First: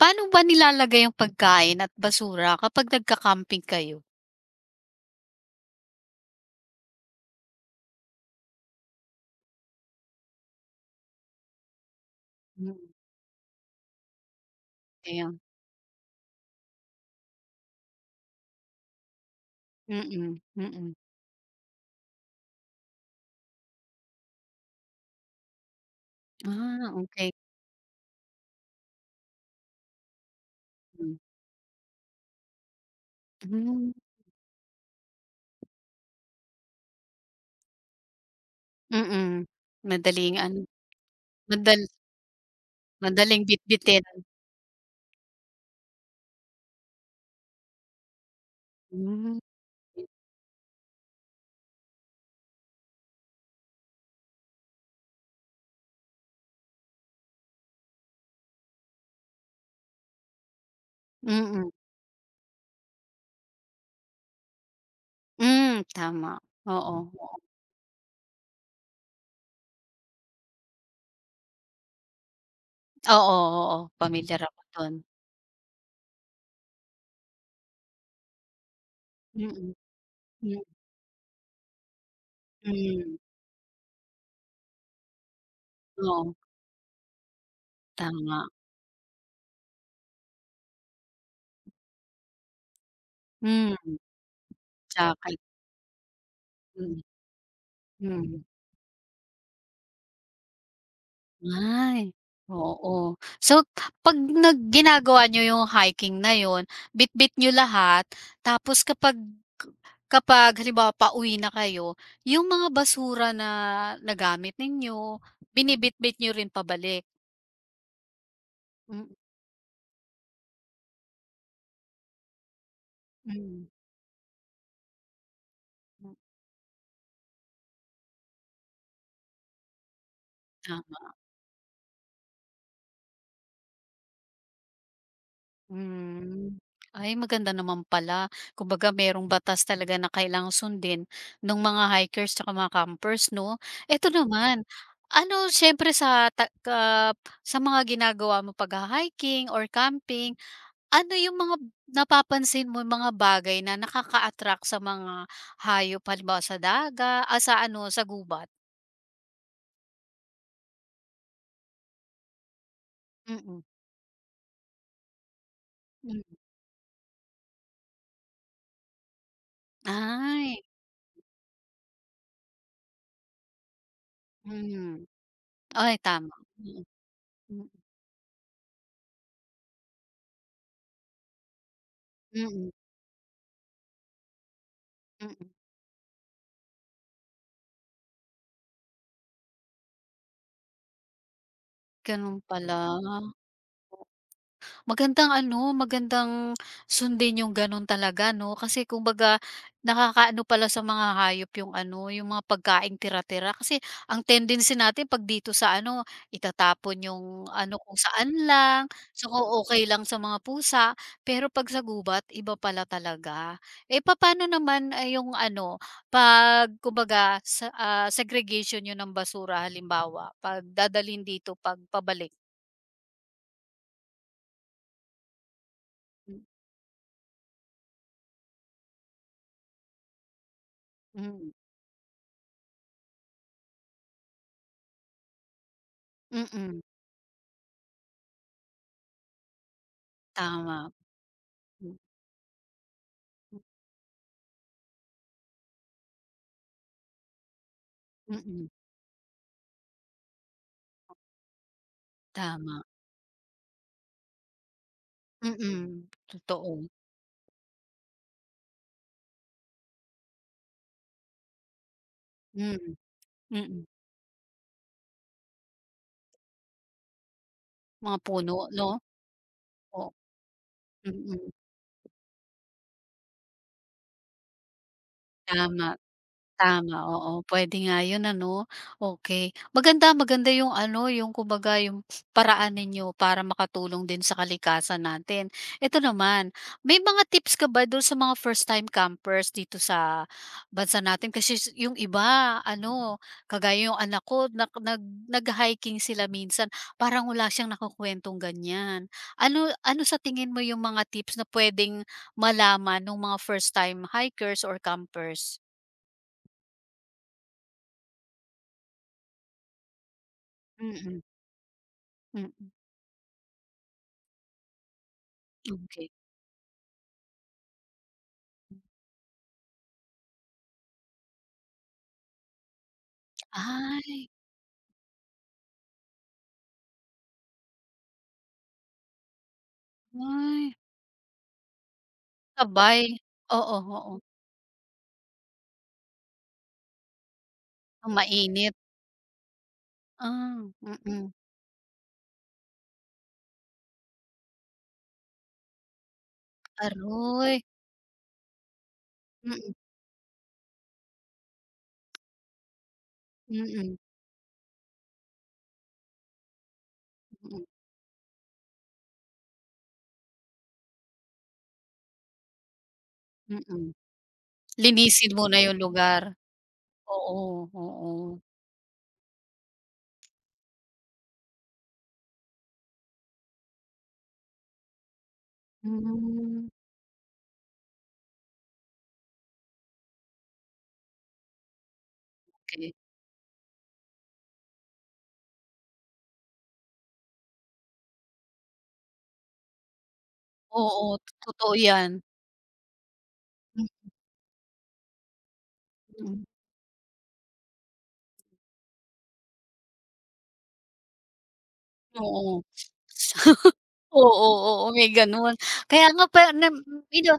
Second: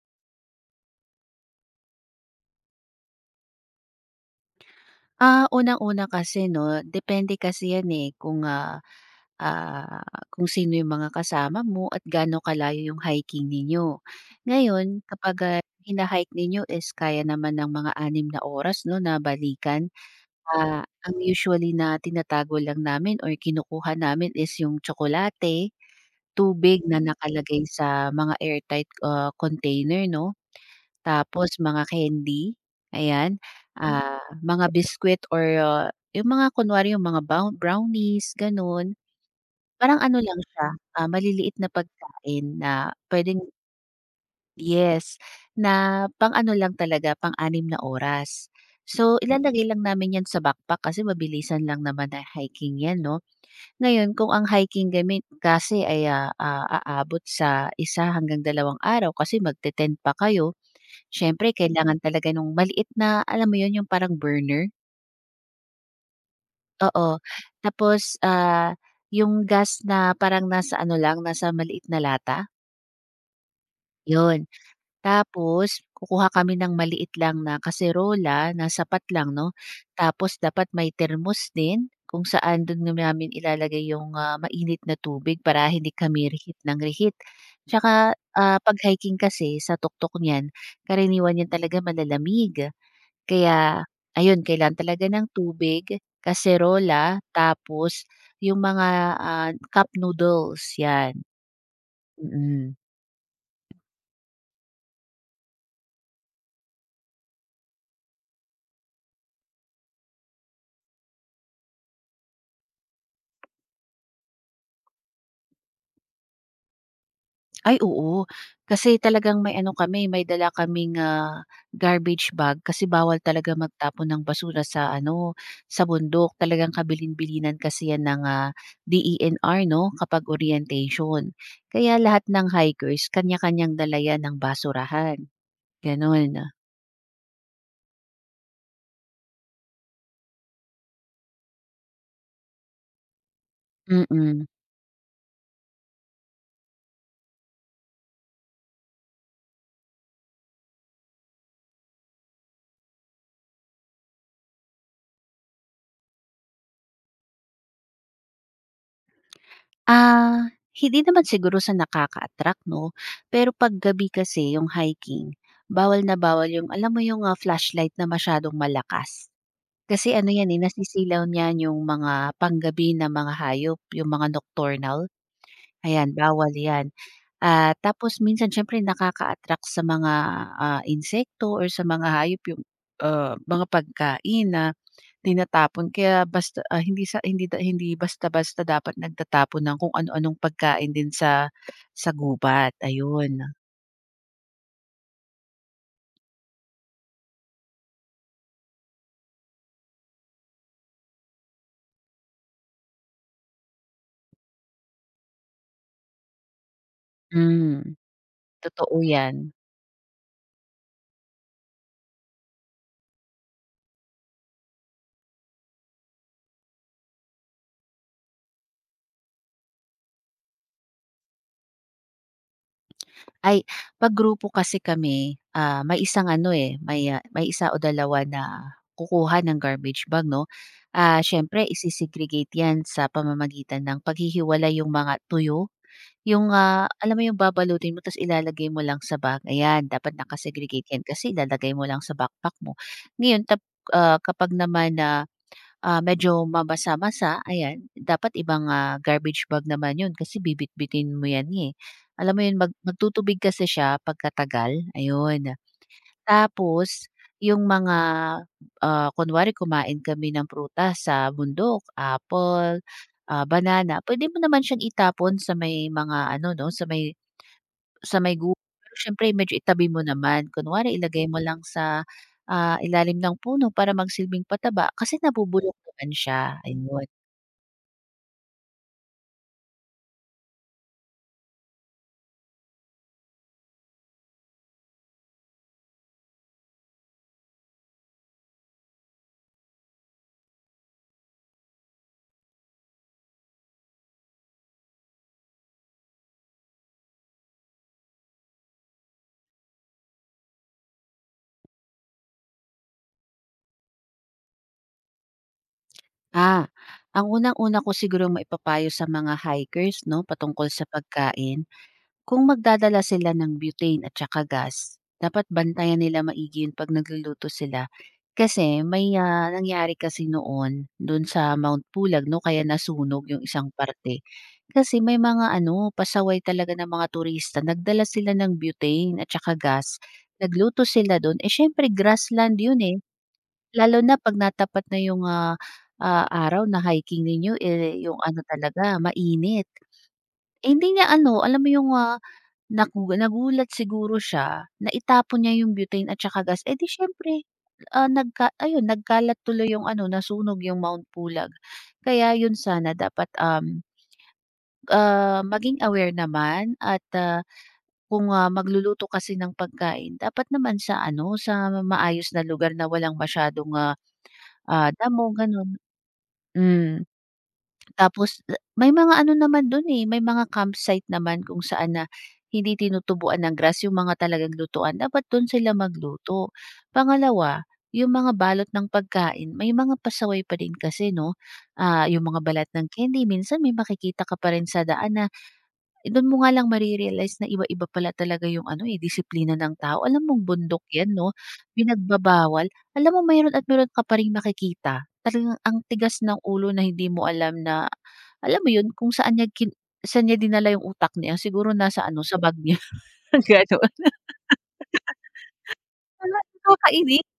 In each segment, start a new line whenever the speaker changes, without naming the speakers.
Paano ba nilalagay ang pagkain at basura kapag nagka-camping kayo?
Unang-una kasi 'no, depende kasi 'yan, eh, ah, kung sino yung mga kasama mo at gaano
Hmm,
kalayo yung hiking ninyo. Ngayon kapag,
ayan.
hina-hike ninyo is kaya naman ng mga 6 na oras 'no na balikan.
Mm, mm.
Ang usually na tinatago lang namin or kinukuha namin is yung tsokolate, tubig
Ah,
na
okey.
nakalagay sa mga airtight, container 'no.
Hmm.
Tapos mga candy, ayan. Hmm.
Hmm,
Mga biscuit or yung mga kunwari yung mga bow brownies gano'n.
mm.
Parang ano
Madaling
lang
ano,
siya, maliliit na
madal
pagkain na puwedeng
madaling bitbitin.
yes, na pang-ano lang talaga pang-anim na oras. So
Hmm,
ilalagay lang namin 'yan sa backpack kasi mabilisan lang naman na hiking 'yan 'no. Ngayon kung ang hiking gamit, kasi ay, aabot sa 1 hanggang 2 araw kasi magte-tent pa kayo. Siyempre
mm.
kailangan talaga nung maliit na alam mo 'yun, yung parang burner?
Hmm, tama. Oo,
Oo,
oo.
tapos, yung gas na parang nasa ano lang, nasa maliit na lata,
Oo, oo, pamilyar
'yun.
ako dun.
Tapos kukuha kami ng maliit lang na kaserola na sapat lang 'no,
Mm,
tapos
mm.
dapat may thermos din kung saan dun
Mm.
namin ilalagay yung, mainit na tubig para hindi kami
Oo,
rihit ng rihit. Tsaka,
tama.
'pag hiking kasi sa tuktok niyan, karaniwan 'yan talaga malalamig.
Hmm,
Kaya ayun, kailan talaga ng
jacket.
tubig,
Hmm,
kaserola, tapos
hmm.
yung mga, cup noodles, 'yan.
Ay,
Mm.
oo. So, 'pag ginagawa niyo yung hiking na yun, bitbit niyo lahat tapos kapag kapag halimbawa pauwi na kayo, yung mga basura na nagamit ninyo, binibitbit niyo rin pabalik?
Ay, oo. Kasi
Mm,
talagang may ano kami, may dala kaming, garbage bag kasi bawal talaga
mm,
magtapon ng basura sa ano, sa
hmm,
bundok. Talagang kabilin-bilinan kasi 'yan ng, DENR 'no, kapag
ah.
orientation. Kaya lahat ng hikers kanya-kanyang dala 'yan ng basurahan, gano'n.
Hmm. Ay maganda naman pala. Kumbaga merong batas talaga na kailangang sundin ng mga hikers at mga campers 'no? Eto
Mm.
naman, ano siyempre sa ta ka sa mga ginagawa mo pagha-hiking or camping, ano yung mga napapansin mo yung mga bagay na nakaka-attract sa mga hayop halimbawa sa daga sa ano sa gubat?
Ah, hindi naman siguro sa nakaka-attract 'no, pero
Mm,
'pag gabi kasi yung hiking, bawal na
hmm.
bawal yung alam mo yung, flashlight na masyadong malakas. Kasi ano yan,
Ay,
eh, nasisilaw niyan yung mga panggabi na mga hayop, yung mga nocturnal,
hmm. Ay,
ayan
tama.
bawal
Mm,
yan.
mm,
Tapos minsan siyempre nakaka-attract sa mga, insekto or sa mga hayop yung,
mm.
mga pagkain na
Mm.
tinatapon kaya basta hindi sa hindi da hindi basta-basta dapat nagtatapon ng kung ano-anong pagkain din sa
Ganun
gubat,
pala.
ayun.
Magandang ano, magandang sundin yung ganun talaga 'no, kasi kumbaga nakakaano pala sa mga hayop yung ano, yung mga pagkaing tira-tira. Kasi ang tendency natin 'pag dito sa ano, itatapon yung ano
Hmm.
kung saan lang.
Totoo
So, kung
'yan.
okay lang sa mga pusa, pero 'pag sa gubat iba pala talaga. Eh, papaano naman, ay yung ano, 'pag kumbaga sa, ah, segregation niyo ng basura halimbawa, 'pag dadalhin dito 'pag pabalik?
Ay, 'pag grupo kasi kami, may isang ano, eh, may 1 o 2 na kukuha ng garbage bag 'no.
Mm,
Siyempre ise 'yan sa pamamagitan ng paghihiwalay yung mga tuyo. Yung,
mm,
alam mo yung babalutin mo tapos ilalagay mo lang sa bag, ayan dapat naka-segregate
tama.
yan kasi ilalagay mo
Mm,
lang sa backpack mo. Ngayon kapag naman na, medyo mabasa masa ayan, dapat
mm,
ibang, garbage bag naman yun kasi bibitbitin mo yan, eh. Alam mo yun mag
tama.
magtutubig kasi siya pagkatagal, ayun.
Mm, totoo.
Tapos yung mga, kunwari kumain kami ng prutas sa bundok, apple,
Mm, mm,
banana, pwede mo naman siyang itapon sa may mga ano 'no,
mga
sa may gu
puno 'no?
pero siyempre medyo itabi mo
O
naman. Kunwari ilagay mo
mm,
lang sa, ilalim ng puno para magsilbing pataba kasi nabubulok
tama.
naman siya,
Tama,
ayun.
oo. Puwede nga 'yun ano, okay. Maganda, maganda 'yung ano, 'yung kumbaga 'yung paraan ninyo para makatulong din sa kalikasan natin. Eto naman, may mga tips ka ba dun sa mga first time campers dito sa bansa natin? Kasi 'yung iba ano, kagaya 'yung anak ko nak nag nag-hiking sila minsan, parang wala siyang nakukuwentong ganiyan. Ano ano sa tingin mo 'yung mga tips na puwedeng malaman ng mga first time hikers or campers?
Ah, ang unang-una ko sigurong maipapayo sa mga hikers 'no, patungkol sa
Mm.
pagkain. Kung
Mm,
magdadala sila ng butane at saka gas, dapat bantayan
okay.
nila maigi 'yun 'pag nagluluto sila. Kasi may, nangyari kasi noon do'n sa Mount Pulag 'no, kaya nasunog 'yung isang parte.
Ay,
Kasi may mga ano, pasaway talaga ng mga turista, nagdala sila ng butane at saka gas,
ay,
nagluto sila do'n, eh, siyempre grassland 'yun, eh.
sabay. Oo,
Lalo
oo,
na 'pag natapat na 'yung, araw na hiking ninyo, eh,
ang
'yung ano
mainit.
talaga mainit.
Ah,
Eh, hindi niya ano,
mm.
alam mo 'yung, Naku, nagulat siguro siya na itapon niya yung butane at saka gas, eh, di siyempre,
Aroy,
nagka ayun nagkalat
mm,
tuloy yung ano nasunog yung Mount Pulag. Kaya yun sana dapat,
mm,
maging aware naman at,
mm,
kung, magluluto kasi ng pagkain dapat naman sa ano, sa maayos na lugar na walang masyadong,
mm.
damo
Linisin muna
gano'n.
yung lugar.
Hmm.
Oo, oo.
Tapos may mga ano naman dun, eh, may mga campsite naman kung saan na hindi tinutubuan ng grass yung mga talagang lutuan, dapat dun sila magluto.
Hmm,
Pangalawa, yung mga balot ng pagkain may mga pasaway pa din kasi 'no, yung mga balat ng
okey.
candy minsan may makikita ka pa rin sa daan na. Dun mo nga lang mare na iba-iba pala talaga yung ano, eh, disiplina ng tao. Alam mong bundok
Oo,
'yan 'no,
totoo yan.
pinagbabawal. Alam mo mayroon at mayroon ka
Mm,
pa ring makikita. Talagang ang tigas ng
mm.
ulo na hindi mo alam na alam mo 'yun, kung saan niya saan niya dinala yung utak niya. Siguro nasa ano, sa bag
Oo.
niya, gano'n.
Oo, oo, may gano'n. Kaya nga pa nam
Nakakainis.
bina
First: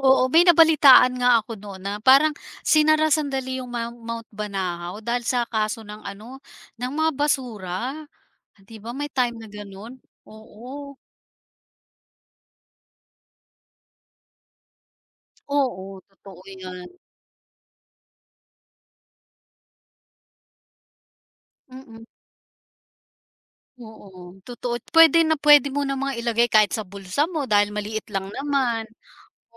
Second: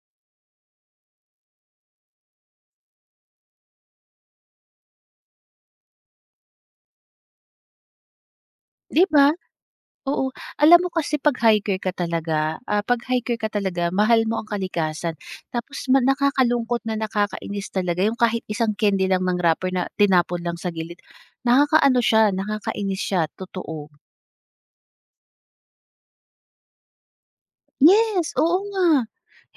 oo, may nabalitaan nga ako noon na parang sinara sandali yung Mount Mount Banahaw dahil sa kaso ng ano, ng mga basura. 'Di ba
'Di
may
ba?
time na gano'n?
Oo. Alam mo
Oo,
kasi 'pag hiker ka talaga mahal mo ang kalikasan. Tapos
oo, totoo
nakakalungkot
'yan.
na nakakainis talaga yung kahit isang candy lang ng wrapper na tinapon lang sa gilid, nakakaano
Mm,
siya, nakakainis siya, totoo.
oo, totoo. Puwede na puwede mo namang ilagay kahit sa bulsa mo dahil maliit
Yes,
lang
oo
naman.
nga.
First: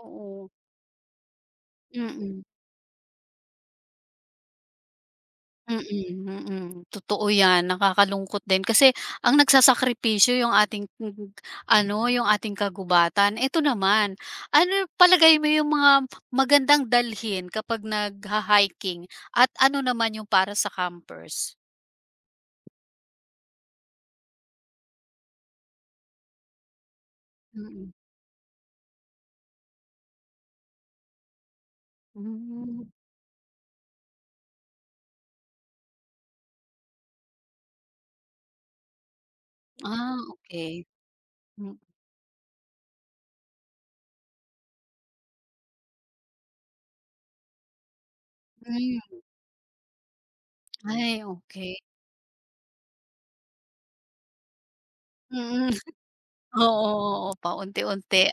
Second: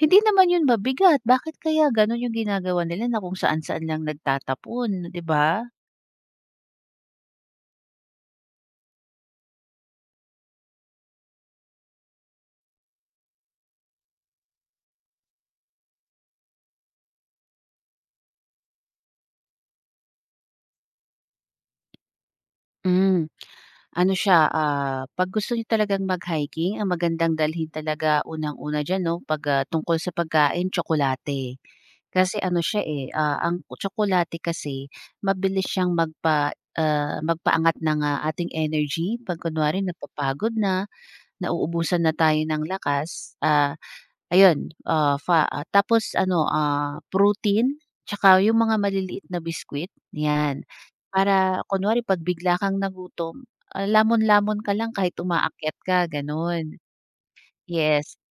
Hindi naman yun mabigat, bakit kaya ganun yung
mm.
ginagawa nila na kung saan-saan lang nagtatapon, 'di ba?
Mm, mm. Totoo 'yan, nakakalungkot din kasi ang nagsasakripisyo yung ating ano, yung ating kagubatan. Ito naman, ano palagay mo yung mga magandang dalhin kapag nagha-hiking at ano naman yung para sa campers?
Hmm, ano siya, 'pag gusto niyo talagang mag-hiking ang magandang dalhin
Mm.
talaga unang-una diyan 'no, 'pag, tungkol sa pagkain tsokolate. Kasi ano siya,
Hmm,
eh, ang tsokolate kasi mabilis siyang magpaangat ng, ating energy 'pag kunwari
ah,
napapagod na,
okey. Mm,
nauubusan na tayo ng lakas, Ayun, tapos ano, protein tsaka yung mga maliliit na biscuit, 'yan.
ay
Para
okey.
kunwari 'pag bigla kang nagutom, lamon-lamon ka lang kahit
Mm,
umaakyat ka,
oo,
gano'n.
oo,
Yes.
paunti-unti.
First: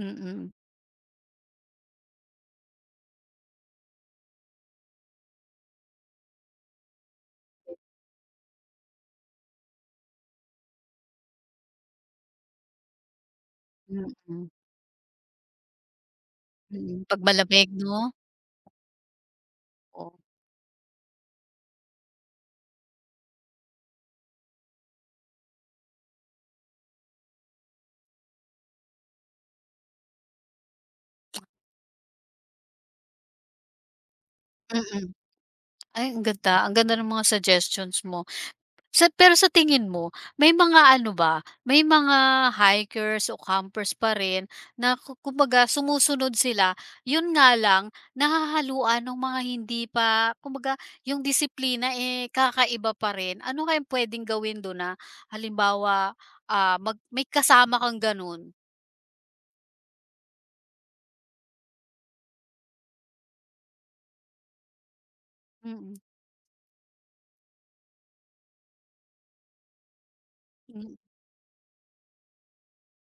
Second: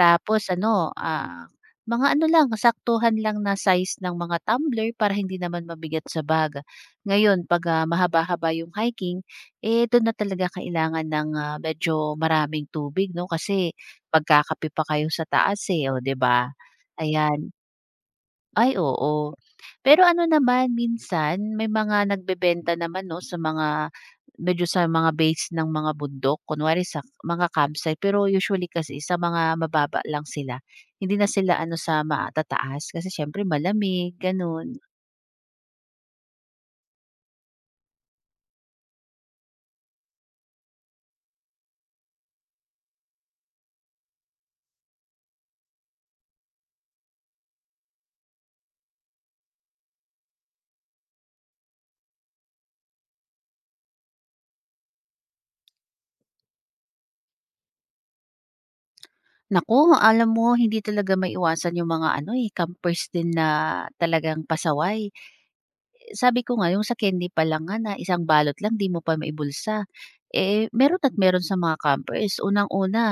Tapos ano, mga ano lang, saktuhan lang na size ng mga tumbler para hindi naman mabigat sa bag. Ngayon 'pag, mahaba-haba yung hiking, eh, dun na talaga kailangan ng, medyo maraming tubig 'no, kasi
mm,
magkakape pa kayo sa taas, eh, o 'di ba?
mm. Pag
Ayan.
malamig 'no?
Ay oo. Pero
Oh,
ano naman minsan may mga nagbebenta naman 'no sa mga medyo sa mga base ng mga bundok kunwari sa mga campsite pero usually kasi sa mga mababa lang sila. Hindi na sila ano sa matataas kasi siyempre malamig gano'n.
mm. Ay, ang ganda. Ang ganda ng mga suggestions mo. Pero sa tingin mo, may mga ano ba, may mga hikers o campers pa rin na kumbaga sumusunod sila, yun nga lang, nahahaluan ng mga hindi pa, kumbaga yung disiplina eh kakaiba pa rin. Ano kayang pwedeng gawin doon na halimbawa may kasama kang ganun?
Naku, alam mo hindi talaga maiwasan yung mga ano, eh, campers din na talagang pasaway.
Mm,
Sabi ko nga yung sa candy pa lang nga na isang balot lang 'di mo pa maibulsa. Eh,
mm,
meron at meron sa mga campers unang-una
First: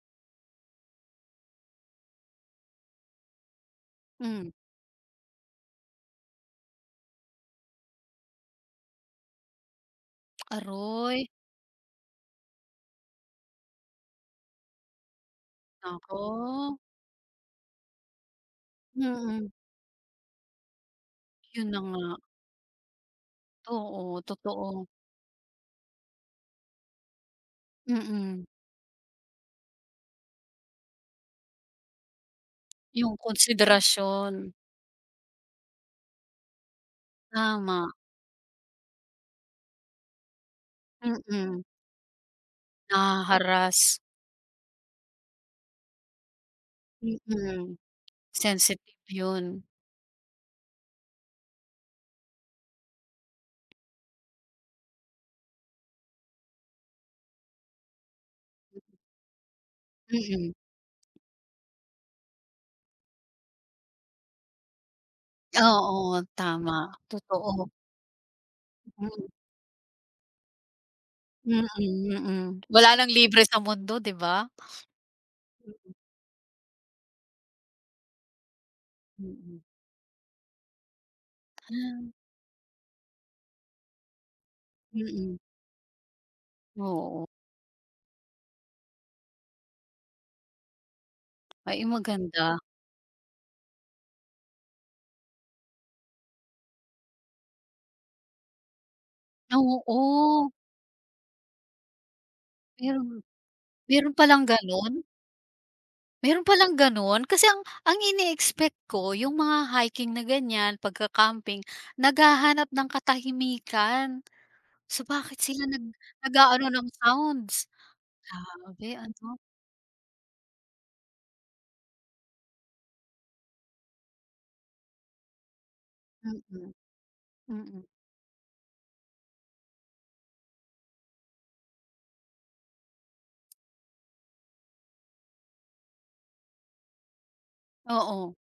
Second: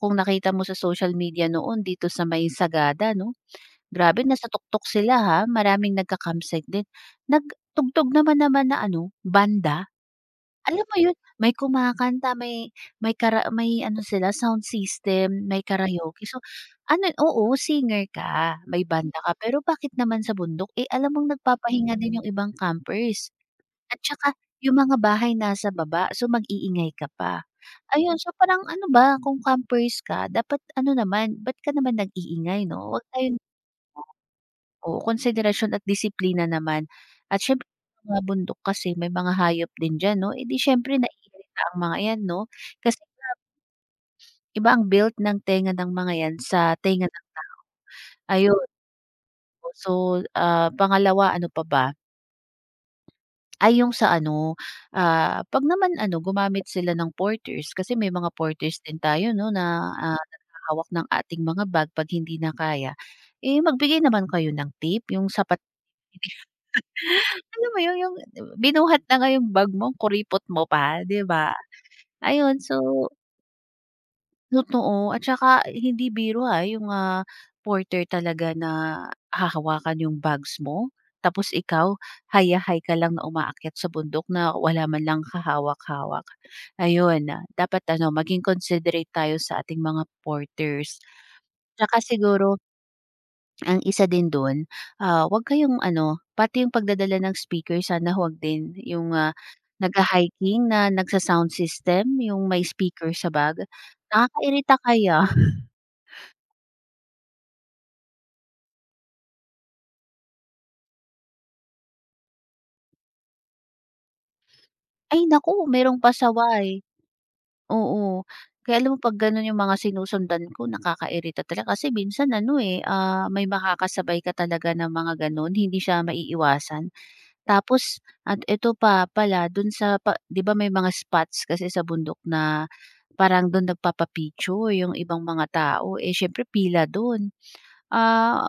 kung nakita mo sa social media noon dito sa may Sagada 'no, grabe nasa
mm.
tuktok sila ha, maraming nagka-campsite din. Nagtugtog naman naman na ano, banda, alam mo yun,
Aroy,
may kumakanta, may ano sila sound system, may
nako.
karaoke. So, ano oo, singer ka, may
Mm,
banda ka,
mm.
pero bakit naman sa bundok, eh, alam mong
Yun na
nagpapahinga
nga.
din yung ibang campers. At
Oo,
saka
totoo.
yung mga bahay nasa baba, so mag-iingay ka pa. Ayun, so
Mm,
parang ano ba, kung campers ka dapat ano naman, ba't ka naman nag-iingay 'no? Huwag
yung
tayong
konsiderasyon,
oo, konsiderasyon at disiplina naman. At siyempre
tama,
sa mga bundok kasi may mga hayop din diyan 'no, eh, di siyempre naiirita
mm,
ang mga 'yan 'no. Kasi
naha-harass,
iba ang built ng tenga ng mga 'yan sa tenga ng
mm,
ayun,
sensitive yun,
so, pangalawa ano pa ba? Ay yung sa ano, 'pag naman ano gumamit sila ng porters kasi may mga porters din tayo 'no na,
mm.
naghahawak ng ating mga bag 'pag hindi na kaya, eh, magbigay naman kayo ng tip yung sapat.
Oo, tama, totoo,
Alam mo yun yung binuhat na
mm,
nga yung bag mo, kuripot mo pa, 'di ba?
mm, mm,
Ayun
wala
so
ng libre sa mundo 'di ba?
totoo at saka hindi biro, yung, porter talaga na
Mm,
hahawakan yung bags mo, tapos ikaw haya-hay ka lang na umaakyat sa bundok na wala man lang
mm,
kahawak-hawak.
oo,
Ayun, dapat ano maging considerate tayo sa ating mga porters.
ay
Tsaka
maganda,
siguro ang isa din dun, wag kayong ano pati yung pagdadala ng speaker sana wag din yung,
oo,
nagha-hiking na nagsa-sound system yung may
meron
speaker sa bag,
meron palang
nakakairita
ganun?
kaya.
Meron palang gano'n? Kasi ang ini-expect ko yung mga hiking na ganyan, pagka-camping, naghahanap ng katahimikan. So,
Ay
bakit sila
naku, merong
nag-aano
pasaway,
ng sounds?
oo. Kaya
Grabe
alam mo 'pag
ano?
gano'n yung mga sinusundan ko nakakairita talaga kasi minsan ano, eh, may makakasabay ka talaga ng mga gano'n, hindi siya
Mm,
maiiwasan.
mm.
Tapos at ito pa pala do'n sa pa 'di ba may mga spots kasi sa bundok na parang do'n nagpapa-picture yung ibang mga tao, eh, siyempre pila do'n.
Oo,
Ah,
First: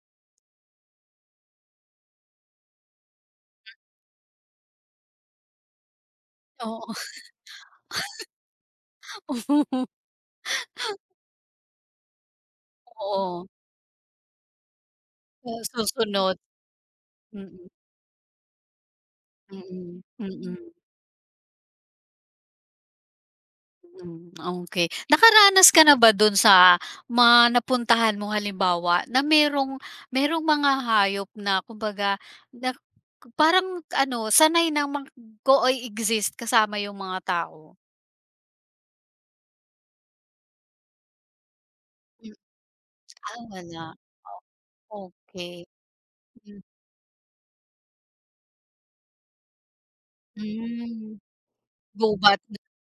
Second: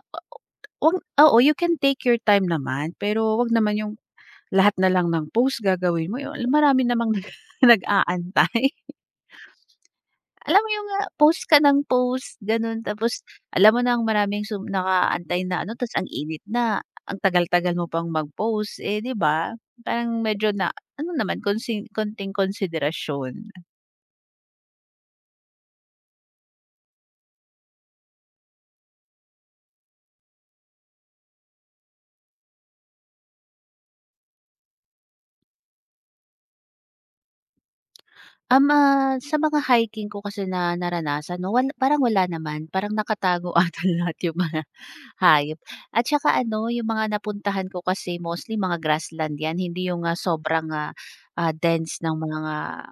wag oo, you can take your time naman pero 'wag naman yung lahat na lang ng post gagawin mo, eh, marami
oo.
namang nag nag-aantay. Alam mo yung, post ka ng post gano'n tapos
Oo,
alam mo na ang maraming nakaantay na
oo,
ano tapos ang
susunod.
init na, ang
Mm,
tagal-tagal mo pang mag-post, eh, 'di ba?
mm,
Parang medyo
mm.
na ano naman konting konsiderasyon.
Hmm, okey. Nakaranas ka na ba dun sa mga napuntahan mo halimbawa na merong merong mga hayop na kumbaga na parang ano sanay na mag co-exist kasama yung mga tao?
Sa mga hiking ko kasi na naranasan 'no, parang wala
Hmm,
naman. Parang
ah,
nakatago ata
wala.
lahat yung mga
O,
hayop
okey.
at saka
Hmm.
ano, yung mga napuntahan ko kasi mostly mga grassland 'yan, hindi yung, sobrang,
Hmm,
dense ng mga,
gubat,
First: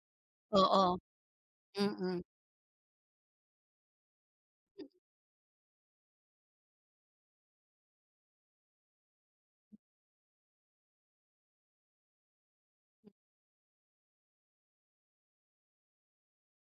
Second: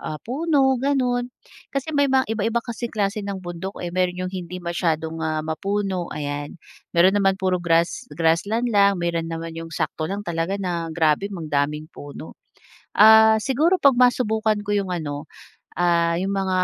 puno,
oo,
gano'n. Kasi may
mm.
mga iba-iba kasing klase ng bundok, eh. Meron yung hindi masyadong, mapuno, ayan. Meron naman puro grassland lang, meron naman yung sakto lang talaga na grabe ang daming puno. Siguro 'pag masubukan ko yung ano yung mga,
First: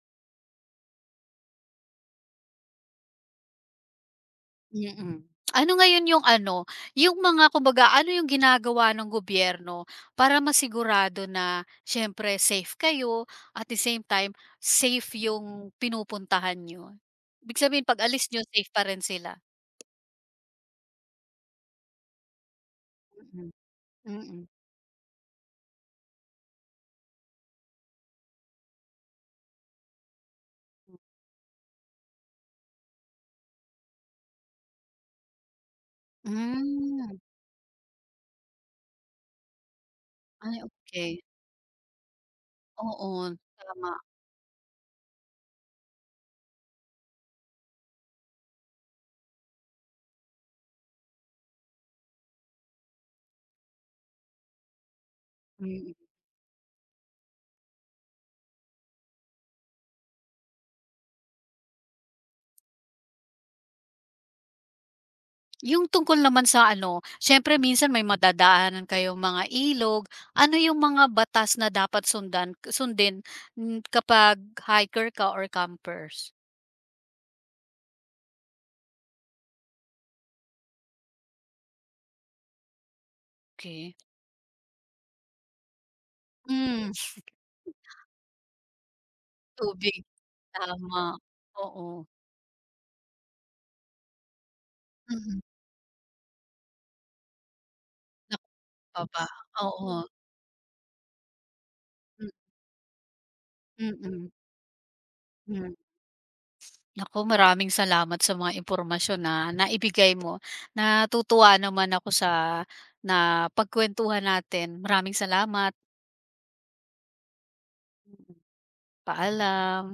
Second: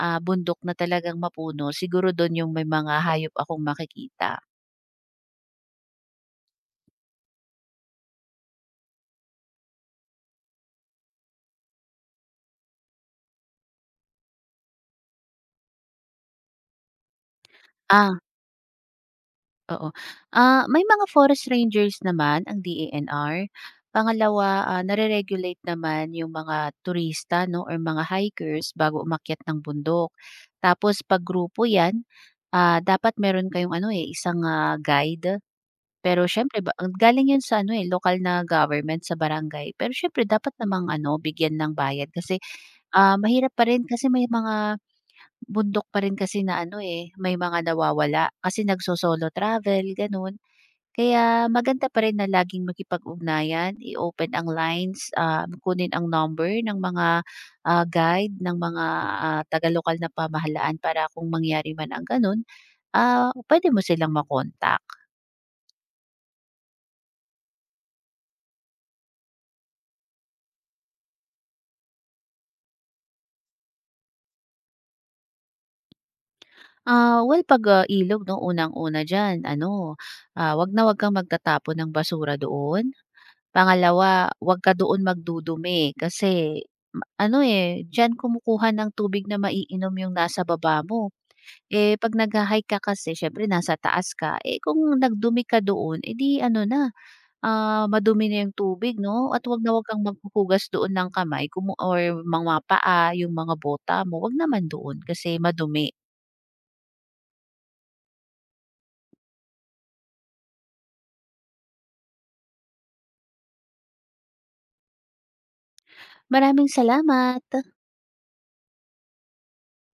bundok na talagang mapuno siguro dun yung may mga hayop akong makikita.
Mm. Ano ngayon yung ano, yung mga kumbaga ano yung ginagawa ng gobyerno para masigurado na siyempre safe kayo at the same time safe yung pinupuntahan niyo? Ibig sabihin pag
Ah,
alis niyo safe pa rin sila?
oo. May mga forest rangers naman ang DANR.
Mm, mm.
Pangalawa, nare-regulate naman yung mga turista 'no or mga hikers bago umakyat ng bundok. Tapos 'pag grupo 'yan, dapat meron kayong ano, eh, isang, guide. Pero siyempre ba ang
Hmm,
galing 'yun sa ano, eh, lokal na government, sa barangay. Pero siyempre dapat
ay
namang
okey.
ano, bigyan ng bayad kasi.
Oo,
Mahirap pa rin
tama.
kasi may mga bundok pa rin kasi na ano, eh, may mga nawawala kasi nagso-solo travel gano'n. Kaya maganda pa rin na laging makipag-ugnayan, i-open ang lines, kunin
Mm.
ang number ng mga, guide, ng mga, taga-lokal na pamahalaan para kung mangyari man ang gano'n, puwede mo silang
Yung tungkol naman sa ano, siyempre minsan may madadaanan kayong mga ilog. Ano yung mga batas na dapat sundin, hmm, kapag hiker ka or campers?
Well 'pag, ilog 'no, unang-una diyan ano, 'wag na 'wag kang magtatapon ng basura doon.
Okay,
Pangalawa, 'wag ka doon magdudumi kasi
hmm.
ano, eh, diyan kumukuha ng tubig na maiinom
Tubig,
yung nasa baba
tama.
mo.
Oo.
Eh, 'pag nagha-hike ka kasi syempre nasa taas ka, eh, kung
Mhm.
nagdumi ka doon, edi ano na, madumi
Naku
na yung tubig
pa ba.
'no at 'wag na 'wag
Oo.
kang maghuhugas doon ng kamay or
M
mga paa, yung mga bota mo,
mm,
'wag naman doon kasi
hmm.
madumi.
Naku, maraming salamat sa mga impormasyon na naibigay mo. Natutuwa naman ako na napagkuwentuhan natin. Maraming salamat.
Maraming salamat.
Paalam.